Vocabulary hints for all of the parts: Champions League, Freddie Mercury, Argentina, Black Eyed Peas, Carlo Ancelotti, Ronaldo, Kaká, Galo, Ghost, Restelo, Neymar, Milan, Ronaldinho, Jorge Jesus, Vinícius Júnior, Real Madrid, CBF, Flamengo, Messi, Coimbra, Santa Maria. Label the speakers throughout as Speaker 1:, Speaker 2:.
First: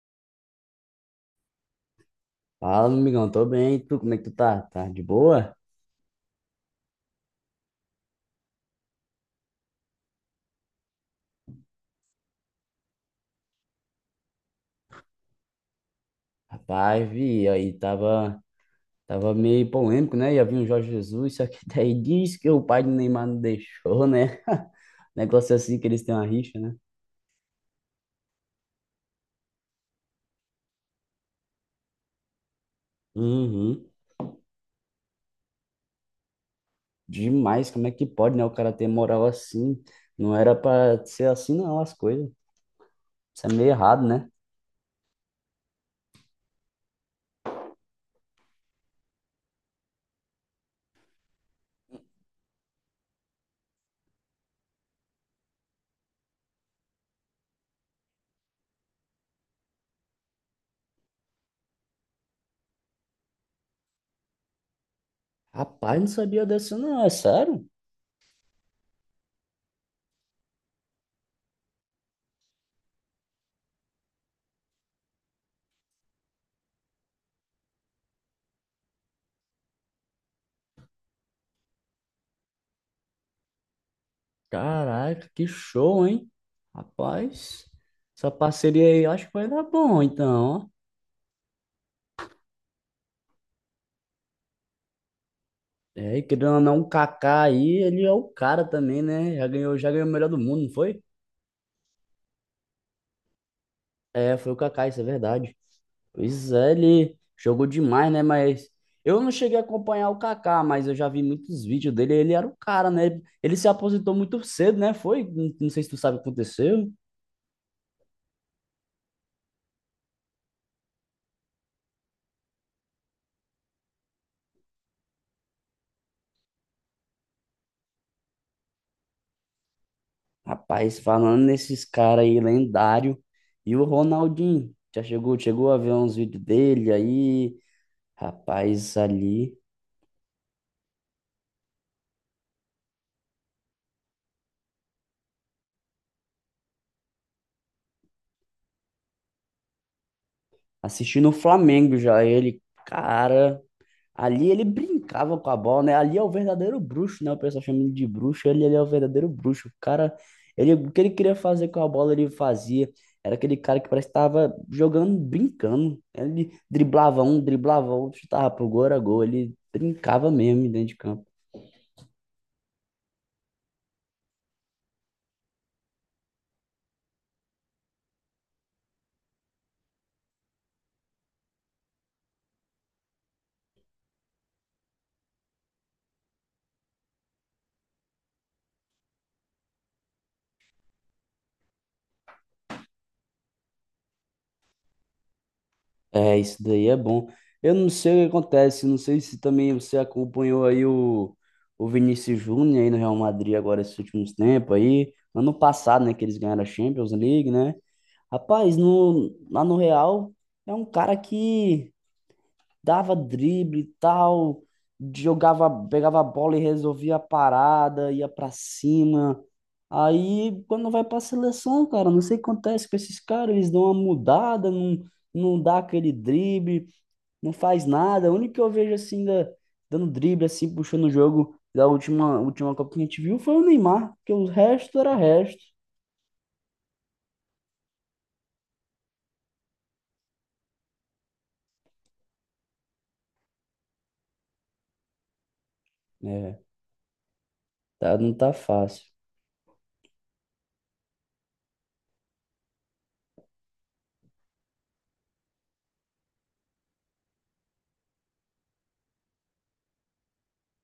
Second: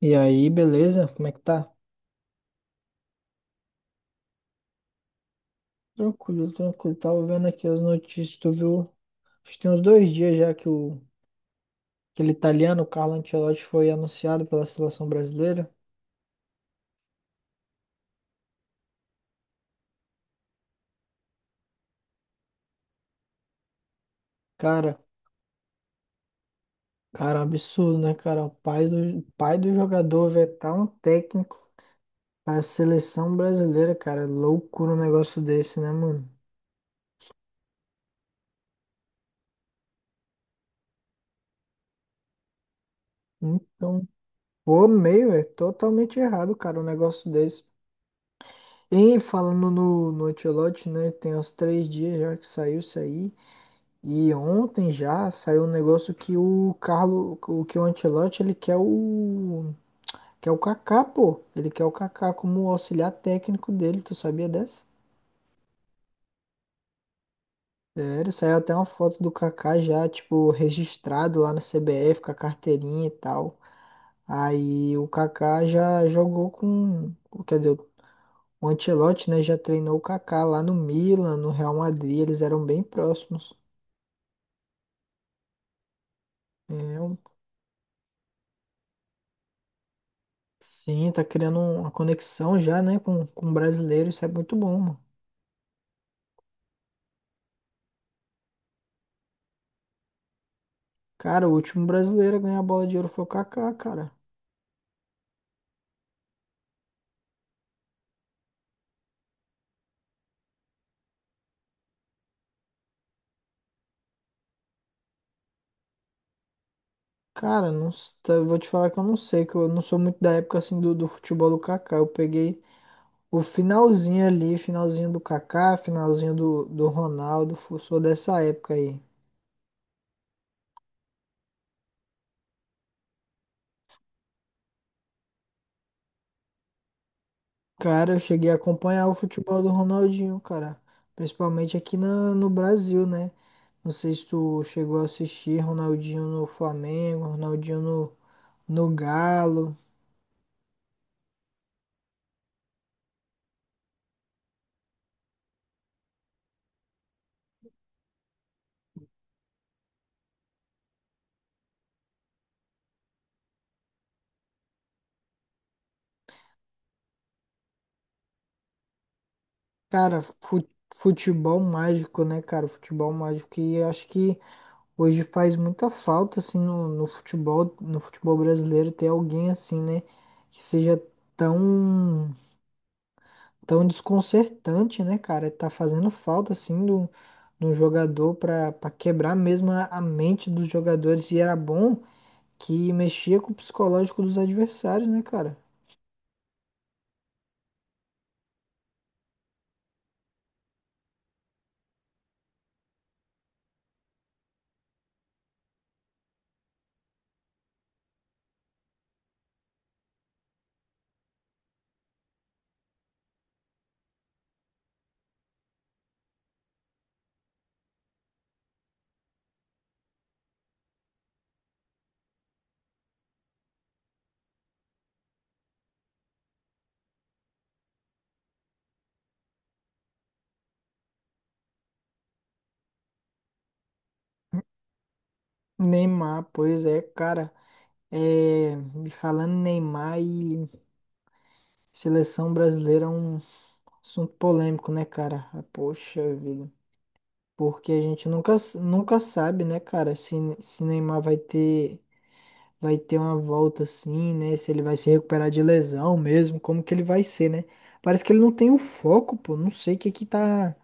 Speaker 1: E aí, beleza? Como é que tá?
Speaker 2: Fala, meu amigão, tô bem. E tu, como é que tu tá? Tá de boa?
Speaker 1: Tranquilo, tranquilo. Tava vendo aqui as notícias, tu viu? Acho que tem uns dois dias já que o aquele italiano, Carlo Ancelotti, foi anunciado pela seleção brasileira.
Speaker 2: Rapaz, vi, tava meio polêmico, né? Ia vir o Jorge Jesus, só que daí diz que o pai do Neymar não deixou, né?
Speaker 1: Cara,
Speaker 2: Negócio assim que eles têm uma rixa, né?
Speaker 1: cara, absurdo, né, cara? O pai do jogador vetar um técnico para a seleção
Speaker 2: Uhum.
Speaker 1: brasileira, cara. Loucura um negócio desse, né, mano?
Speaker 2: Demais, como é que pode, né? O cara ter moral assim. Não era pra ser assim, não, as coisas. Isso é meio
Speaker 1: Então,
Speaker 2: errado, né?
Speaker 1: pô, meio, é totalmente errado, cara, um negócio desse. E falando no Ancelotti, né? Tem uns três dias já que saiu isso aí. E ontem já saiu um negócio que o Carlo, o que o Ancelotti, ele quer o Kaká, pô. Ele quer o Kaká como auxiliar técnico dele, tu sabia dessa?
Speaker 2: Rapaz, não sabia dessa, não, é sério?
Speaker 1: Sério, saiu até uma foto do Kaká já, tipo, registrado lá na CBF com a carteirinha e tal. Aí o Kaká já jogou com, quer dizer, o Ancelotti, né, já treinou o Kaká lá no Milan, no Real Madrid, eles eram bem próximos.
Speaker 2: Caraca, que show, hein?
Speaker 1: É, um
Speaker 2: Rapaz, essa parceria aí, eu acho que vai dar bom, então, ó.
Speaker 1: Sim, tá criando uma conexão já, né, com o brasileiro, isso é muito bom, mano.
Speaker 2: É, e querendo ou não, o Kaká aí, ele é o cara também, né? Já ganhou o melhor do mundo, não foi?
Speaker 1: Cara, o último brasileiro a ganhar a bola de ouro foi o Kaká, cara.
Speaker 2: É, foi o Kaká, isso é verdade. Pois é, ele jogou demais, né? Mas eu não cheguei a acompanhar o Kaká, mas eu já vi muitos vídeos dele, ele era o cara, né? Ele se aposentou muito cedo, né? Foi? Não, não sei se tu sabe o que aconteceu.
Speaker 1: Cara, não, eu vou te falar que eu não sei, que eu não sou muito da época assim do futebol do Kaká. Eu peguei o finalzinho ali, finalzinho do Kaká, finalzinho do Ronaldo, sou dessa época aí.
Speaker 2: Rapaz, falando nesses caras aí, lendário. E o Ronaldinho, chegou a ver uns vídeos dele aí.
Speaker 1: Cara, eu cheguei a
Speaker 2: Rapaz,
Speaker 1: acompanhar o
Speaker 2: ali,
Speaker 1: futebol do Ronaldinho, cara. Principalmente aqui no Brasil, né? Não sei se tu chegou a assistir Ronaldinho no Flamengo, Ronaldinho no Galo.
Speaker 2: assistindo o Flamengo já, ele, cara. Ali ele brincava com a bola, né? Ali é o verdadeiro bruxo, né? O pessoal chama ele de bruxo. Ele é o verdadeiro bruxo. O cara, ele, o que ele queria fazer com a bola, ele fazia. Era aquele cara que parece que estava jogando, brincando. Ele driblava um, driblava outro, chutava pro gol, era gol. Ele
Speaker 1: Cara,
Speaker 2: brincava mesmo dentro de campo.
Speaker 1: futebol mágico, né, cara? Futebol mágico. E eu acho que hoje faz muita falta, assim, no futebol, no futebol brasileiro, ter alguém assim, né? Que seja tão, tão desconcertante, né, cara? Tá fazendo falta, assim, do, do jogador pra quebrar mesmo a mente dos jogadores. E era bom que mexia com o psicológico dos adversários, né, cara?
Speaker 2: É, isso daí é bom. Eu não sei o que acontece, não sei se também você acompanhou aí o Vinícius Júnior aí no Real Madrid agora esses últimos tempos aí. Ano passado, né, que eles ganharam a Champions League, né? Rapaz, no, lá no Real é um cara que dava drible e tal, jogava, pegava a bola e resolvia a parada, ia pra cima. Aí quando vai pra seleção, cara, não sei o que acontece com esses caras, eles dão uma mudada, não, não dá aquele drible, não faz nada. O único que eu vejo assim, da, dando drible, assim, puxando o jogo da última Copa que a gente viu foi o Neymar, porque o resto era resto.
Speaker 1: Neymar, pois é, cara. É, e falando em Neymar e seleção brasileira é um assunto polêmico, né, cara? Ah, poxa
Speaker 2: É,
Speaker 1: vida. Porque a
Speaker 2: tá,
Speaker 1: gente
Speaker 2: não tá
Speaker 1: nunca,
Speaker 2: fácil.
Speaker 1: nunca sabe, né, cara, se Neymar vai ter uma volta assim, né? Se ele vai se recuperar de lesão mesmo, como que ele vai ser, né? Parece que ele não tem o foco, pô. Não sei o que que tá,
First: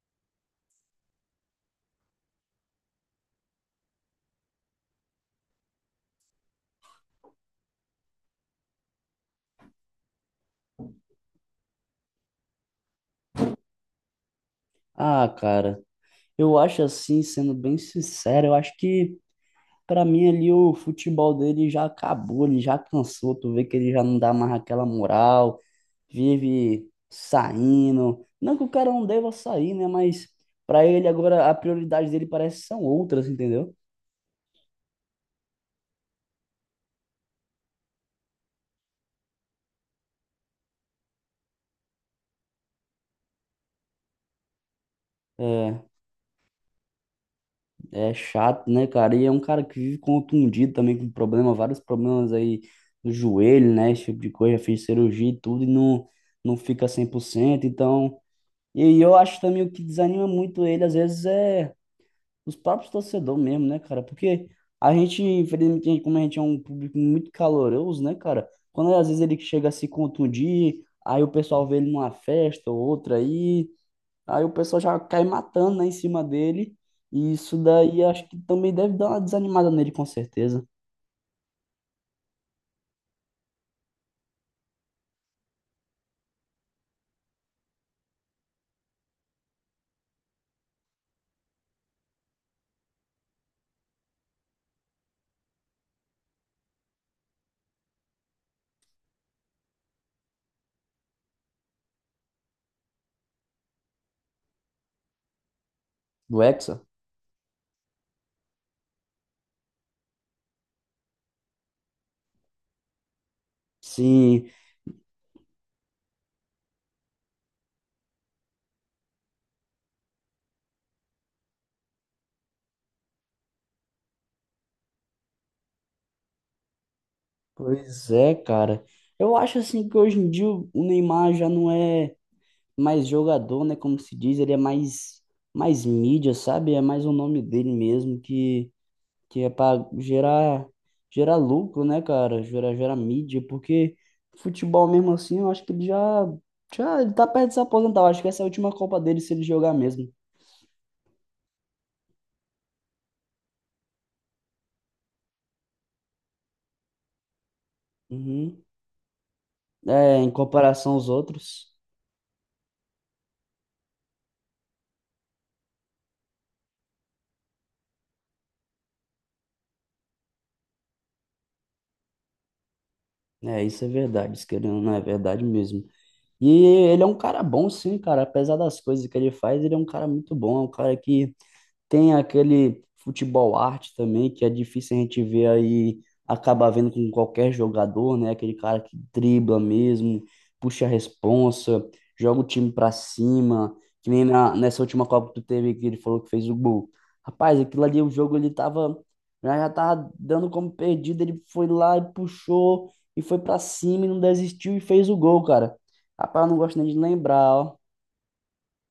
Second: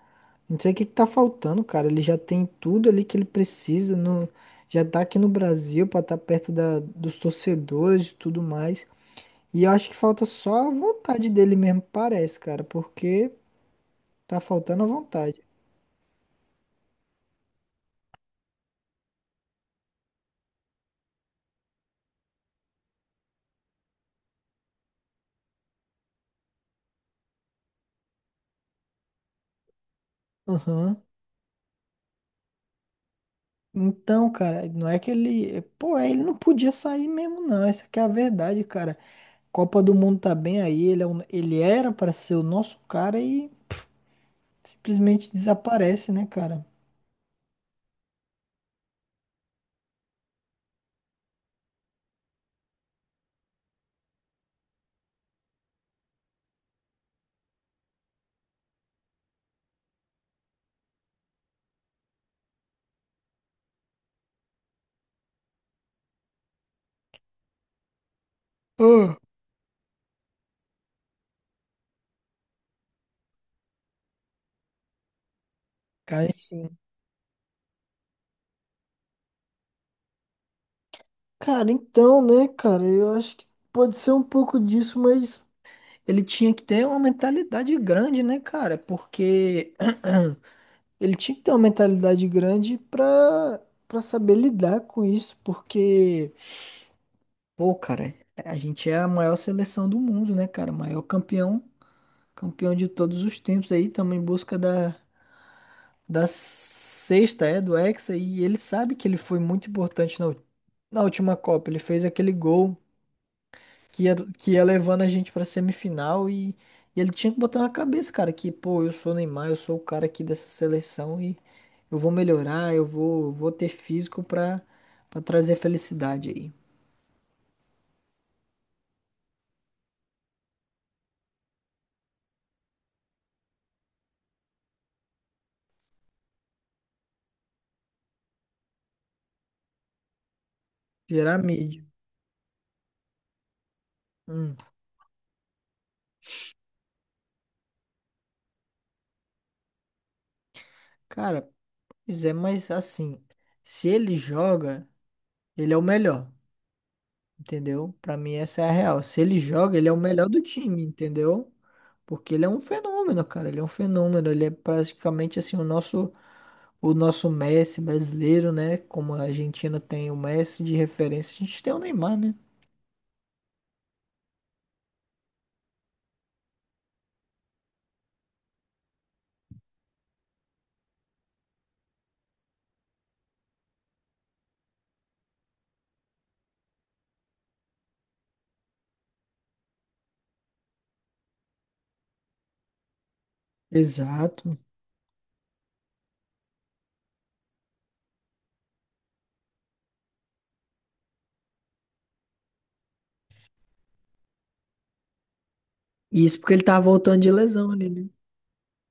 Speaker 1: não sei o que que tá faltando, cara. Ele já tem tudo ali que ele precisa, no, já tá aqui no Brasil pra estar perto da, dos torcedores e tudo mais. E eu acho que falta só a vontade dele mesmo, parece, cara, porque tá faltando a
Speaker 2: Ah,
Speaker 1: vontade.
Speaker 2: cara. Eu acho assim, sendo bem sincero, eu acho que pra mim ali o futebol dele já acabou, ele já cansou, tu vê que ele já não dá mais aquela moral, vive saindo. Não que o cara não deva sair, né? Mas pra
Speaker 1: Aham.
Speaker 2: ele agora a prioridade dele parece que são outras, entendeu?
Speaker 1: Então, cara, não é que ele. Pô, é, ele não podia sair mesmo, não. Essa que é a verdade, cara. Copa do Mundo tá bem aí, ele, ele era pra ser o nosso cara e simplesmente
Speaker 2: É,
Speaker 1: desaparece, né, cara?
Speaker 2: é chato, né, cara? E é um cara que vive contundido também com problema, vários problemas aí do joelho, né? Esse tipo de coisa, já fez cirurgia e tudo e não, não fica 100%. Então, e eu acho também o que desanima muito ele, às vezes, é os próprios torcedores mesmo, né, cara? Porque a gente, infelizmente, a gente, como a gente é um público muito caloroso, né, cara? Quando às
Speaker 1: Ah,
Speaker 2: vezes ele chega a se contundir, aí o pessoal vê ele numa festa ou outra aí, aí o pessoal já cai matando, né, em cima
Speaker 1: cai sim.
Speaker 2: dele. E isso daí acho que também deve dar uma desanimada nele, com certeza.
Speaker 1: Cara, então, né, cara, eu acho que pode ser um pouco disso, mas ele tinha que ter uma mentalidade grande, né, cara? Porque. Ele tinha que ter uma mentalidade grande pra saber lidar com isso, porque, pô, cara, a gente é a maior seleção do mundo, né, cara? Maior campeão, campeão de todos os tempos aí, estamos em busca da, da
Speaker 2: Do Hexa?
Speaker 1: sexta, é, do Hexa, e ele sabe que ele foi muito importante na, na última Copa. Ele fez aquele gol que ia,
Speaker 2: Sim,
Speaker 1: que ia levando a gente pra semifinal e ele tinha que botar na cabeça, cara, que, pô, eu sou o Neymar, eu sou o cara aqui dessa seleção e eu vou melhorar, eu vou ter físico pra trazer felicidade aí.
Speaker 2: pois é, cara. Eu acho assim que hoje em dia o Neymar já não é mais jogador, né? Como se diz, ele é mais, mais mídia, sabe? É mais o nome dele mesmo, que é para gerar, gerar
Speaker 1: Gerar
Speaker 2: lucro,
Speaker 1: mídia.
Speaker 2: né, cara? Gerar mídia, porque
Speaker 1: Hum,
Speaker 2: futebol mesmo assim, eu acho que ele já, já ele tá perto de se aposentar. Eu acho que essa é a última Copa dele se ele jogar mesmo.
Speaker 1: cara, pois é, mas assim, se ele joga, ele é o melhor. Entendeu? Pra mim essa
Speaker 2: Uhum.
Speaker 1: é a real. Se ele joga, ele é o
Speaker 2: É,
Speaker 1: melhor
Speaker 2: em
Speaker 1: do time,
Speaker 2: comparação aos
Speaker 1: entendeu?
Speaker 2: outros.
Speaker 1: Porque ele é um fenômeno, cara. Ele é um fenômeno. Ele é praticamente assim o nosso Messi brasileiro, né? Como a Argentina tem o Messi de referência, a gente tem o Neymar, né?
Speaker 2: É, isso é verdade, isso querendo ou não é verdade mesmo. E ele é um cara bom, sim, cara. Apesar das coisas que ele faz, ele é um cara muito bom. É um cara que tem aquele futebol arte também, que é difícil a gente ver aí, acaba vendo com qualquer jogador, né? Aquele cara que dribla mesmo, puxa a responsa, joga o time pra cima, que nem na-
Speaker 1: Exato.
Speaker 2: nessa última Copa que tu teve, que ele falou que fez o gol. Rapaz, aquilo ali, o jogo, ele tava, já tava dando como perdido, ele foi lá e puxou, e foi pra cima, e não desistiu, e fez o gol, cara.
Speaker 1: E isso
Speaker 2: Rapaz, eu
Speaker 1: porque
Speaker 2: não
Speaker 1: ele
Speaker 2: gosto
Speaker 1: tava
Speaker 2: nem de
Speaker 1: voltando de
Speaker 2: lembrar,
Speaker 1: lesão
Speaker 2: ó.
Speaker 1: ali, né?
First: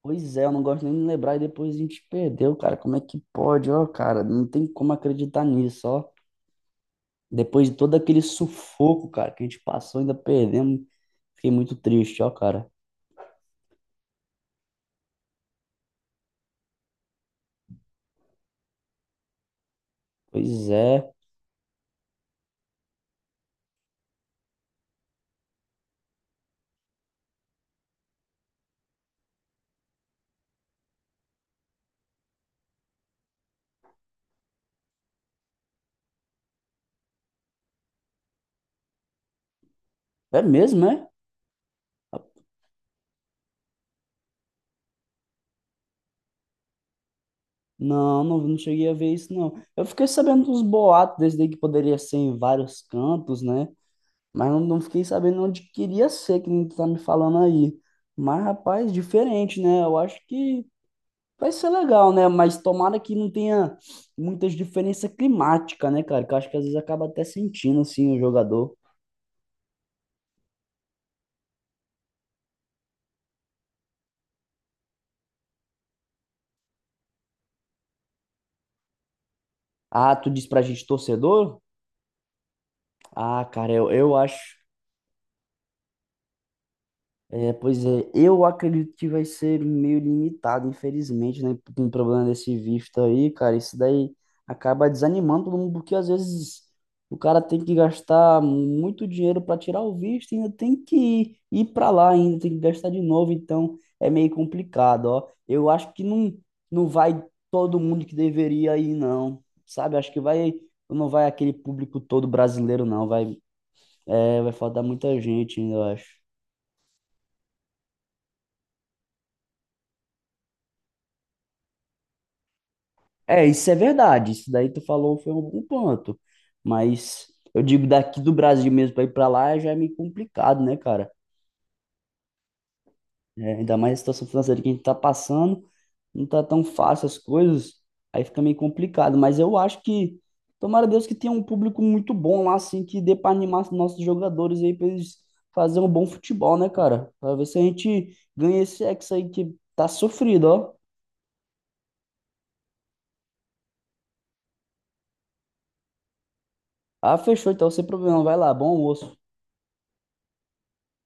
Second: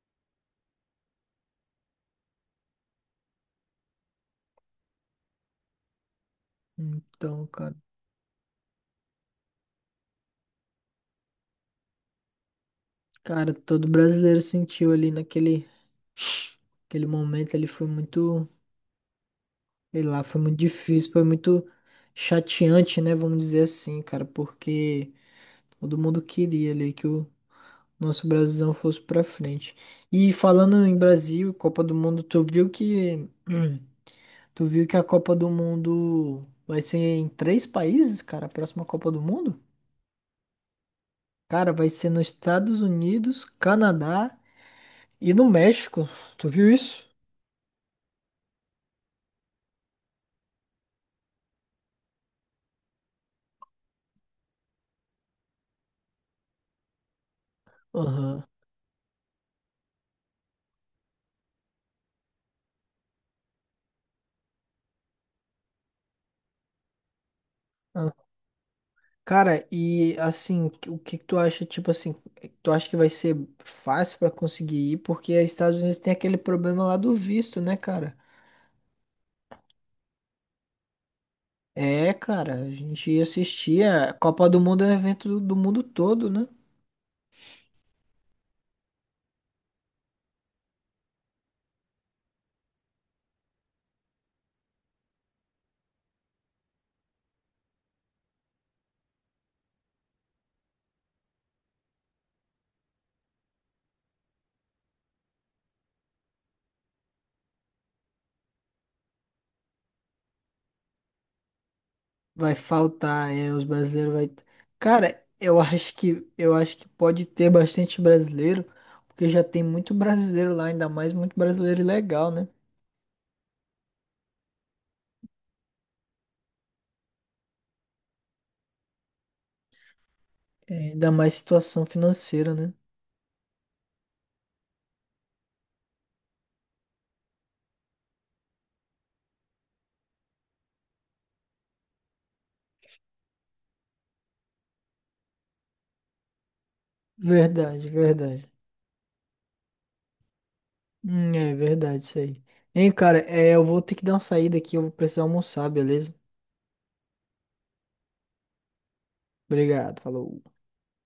Speaker 2: Pois é, eu não gosto nem de lembrar e depois a gente perdeu, cara. Como é que pode, ó, cara? Não tem como acreditar nisso, ó.
Speaker 1: Então,
Speaker 2: Depois
Speaker 1: cara,
Speaker 2: de todo aquele sufoco, cara, que a gente passou, ainda perdemos. Fiquei muito triste, ó, cara.
Speaker 1: cara, todo brasileiro sentiu ali naquele, aquele momento, ele foi muito, sei lá, foi muito
Speaker 2: Pois
Speaker 1: difícil,
Speaker 2: é.
Speaker 1: foi muito chateante, né? Vamos dizer assim, cara, porque todo mundo queria ali que o nosso Brasilzão fosse pra frente. E falando em Brasil, Copa do Mundo, tu viu que hum, tu viu que a Copa do Mundo vai ser em três países, cara, a próxima Copa do Mundo?
Speaker 2: É mesmo, é?
Speaker 1: Cara, vai ser nos Estados Unidos, Canadá e no México. Tu viu isso?
Speaker 2: Não, não cheguei a ver isso, não. Eu fiquei sabendo dos boatos desde aí que poderia ser em vários cantos, né? Mas não, não fiquei sabendo onde queria ser, que nem tu tá me falando aí.
Speaker 1: Aham.
Speaker 2: Mas, rapaz, diferente, né? Eu acho que vai ser legal, né? Mas tomara que não tenha muitas diferenças climáticas, né, cara? Que eu acho que às vezes acaba até sentindo,
Speaker 1: Ah,
Speaker 2: assim, o jogador.
Speaker 1: cara, e assim, o que que tu acha, tipo assim, tu acha que vai ser fácil pra conseguir ir? Porque os Estados Unidos tem aquele problema lá do visto, né, cara?
Speaker 2: Ah, tu diz pra gente torcedor?
Speaker 1: É, cara, a gente
Speaker 2: Ah, cara, eu,
Speaker 1: assistia. A
Speaker 2: eu
Speaker 1: Copa
Speaker 2: acho.
Speaker 1: do Mundo é um evento do mundo todo, né?
Speaker 2: É, pois é, eu acredito que vai ser meio limitado, infelizmente, né? Com o problema desse visto aí, cara, isso daí acaba desanimando todo mundo, porque às vezes o cara tem que gastar muito dinheiro para tirar o visto e ainda tem que ir para lá, ainda tem que gastar de novo, então é meio complicado, ó. Eu acho que não, não vai todo mundo que deveria ir, não, sabe? Acho que vai, não vai aquele público todo
Speaker 1: Vai
Speaker 2: brasileiro, não,
Speaker 1: faltar,
Speaker 2: vai,
Speaker 1: é, os brasileiros vai.
Speaker 2: é, vai faltar muita
Speaker 1: Cara,
Speaker 2: gente
Speaker 1: eu
Speaker 2: ainda, eu
Speaker 1: acho
Speaker 2: acho.
Speaker 1: que eu acho que pode ter bastante brasileiro, porque já tem muito brasileiro lá, ainda mais muito brasileiro legal, né?
Speaker 2: É, isso é verdade. Isso daí tu falou foi um bom ponto. Mas eu digo, daqui do Brasil mesmo para ir para lá já é meio complicado,
Speaker 1: É,
Speaker 2: né,
Speaker 1: ainda
Speaker 2: cara?
Speaker 1: mais situação financeira, né?
Speaker 2: É, ainda mais a situação financeira que a gente tá passando, não tá tão fácil as coisas, aí fica meio complicado. Mas eu acho que, tomara a Deus que tenha um público muito bom lá, assim, que dê para animar os nossos jogadores aí para eles fazerem um bom futebol, né, cara? Para ver se a
Speaker 1: Verdade,
Speaker 2: gente
Speaker 1: verdade.
Speaker 2: ganha esse ex aí que tá sofrido, ó.
Speaker 1: É verdade isso aí. Hein, cara, é, eu vou ter que dar uma saída aqui, eu vou precisar almoçar, beleza?
Speaker 2: Ah, fechou, então sem problema, vai lá, bom almoço.
Speaker 1: Obrigado, falou.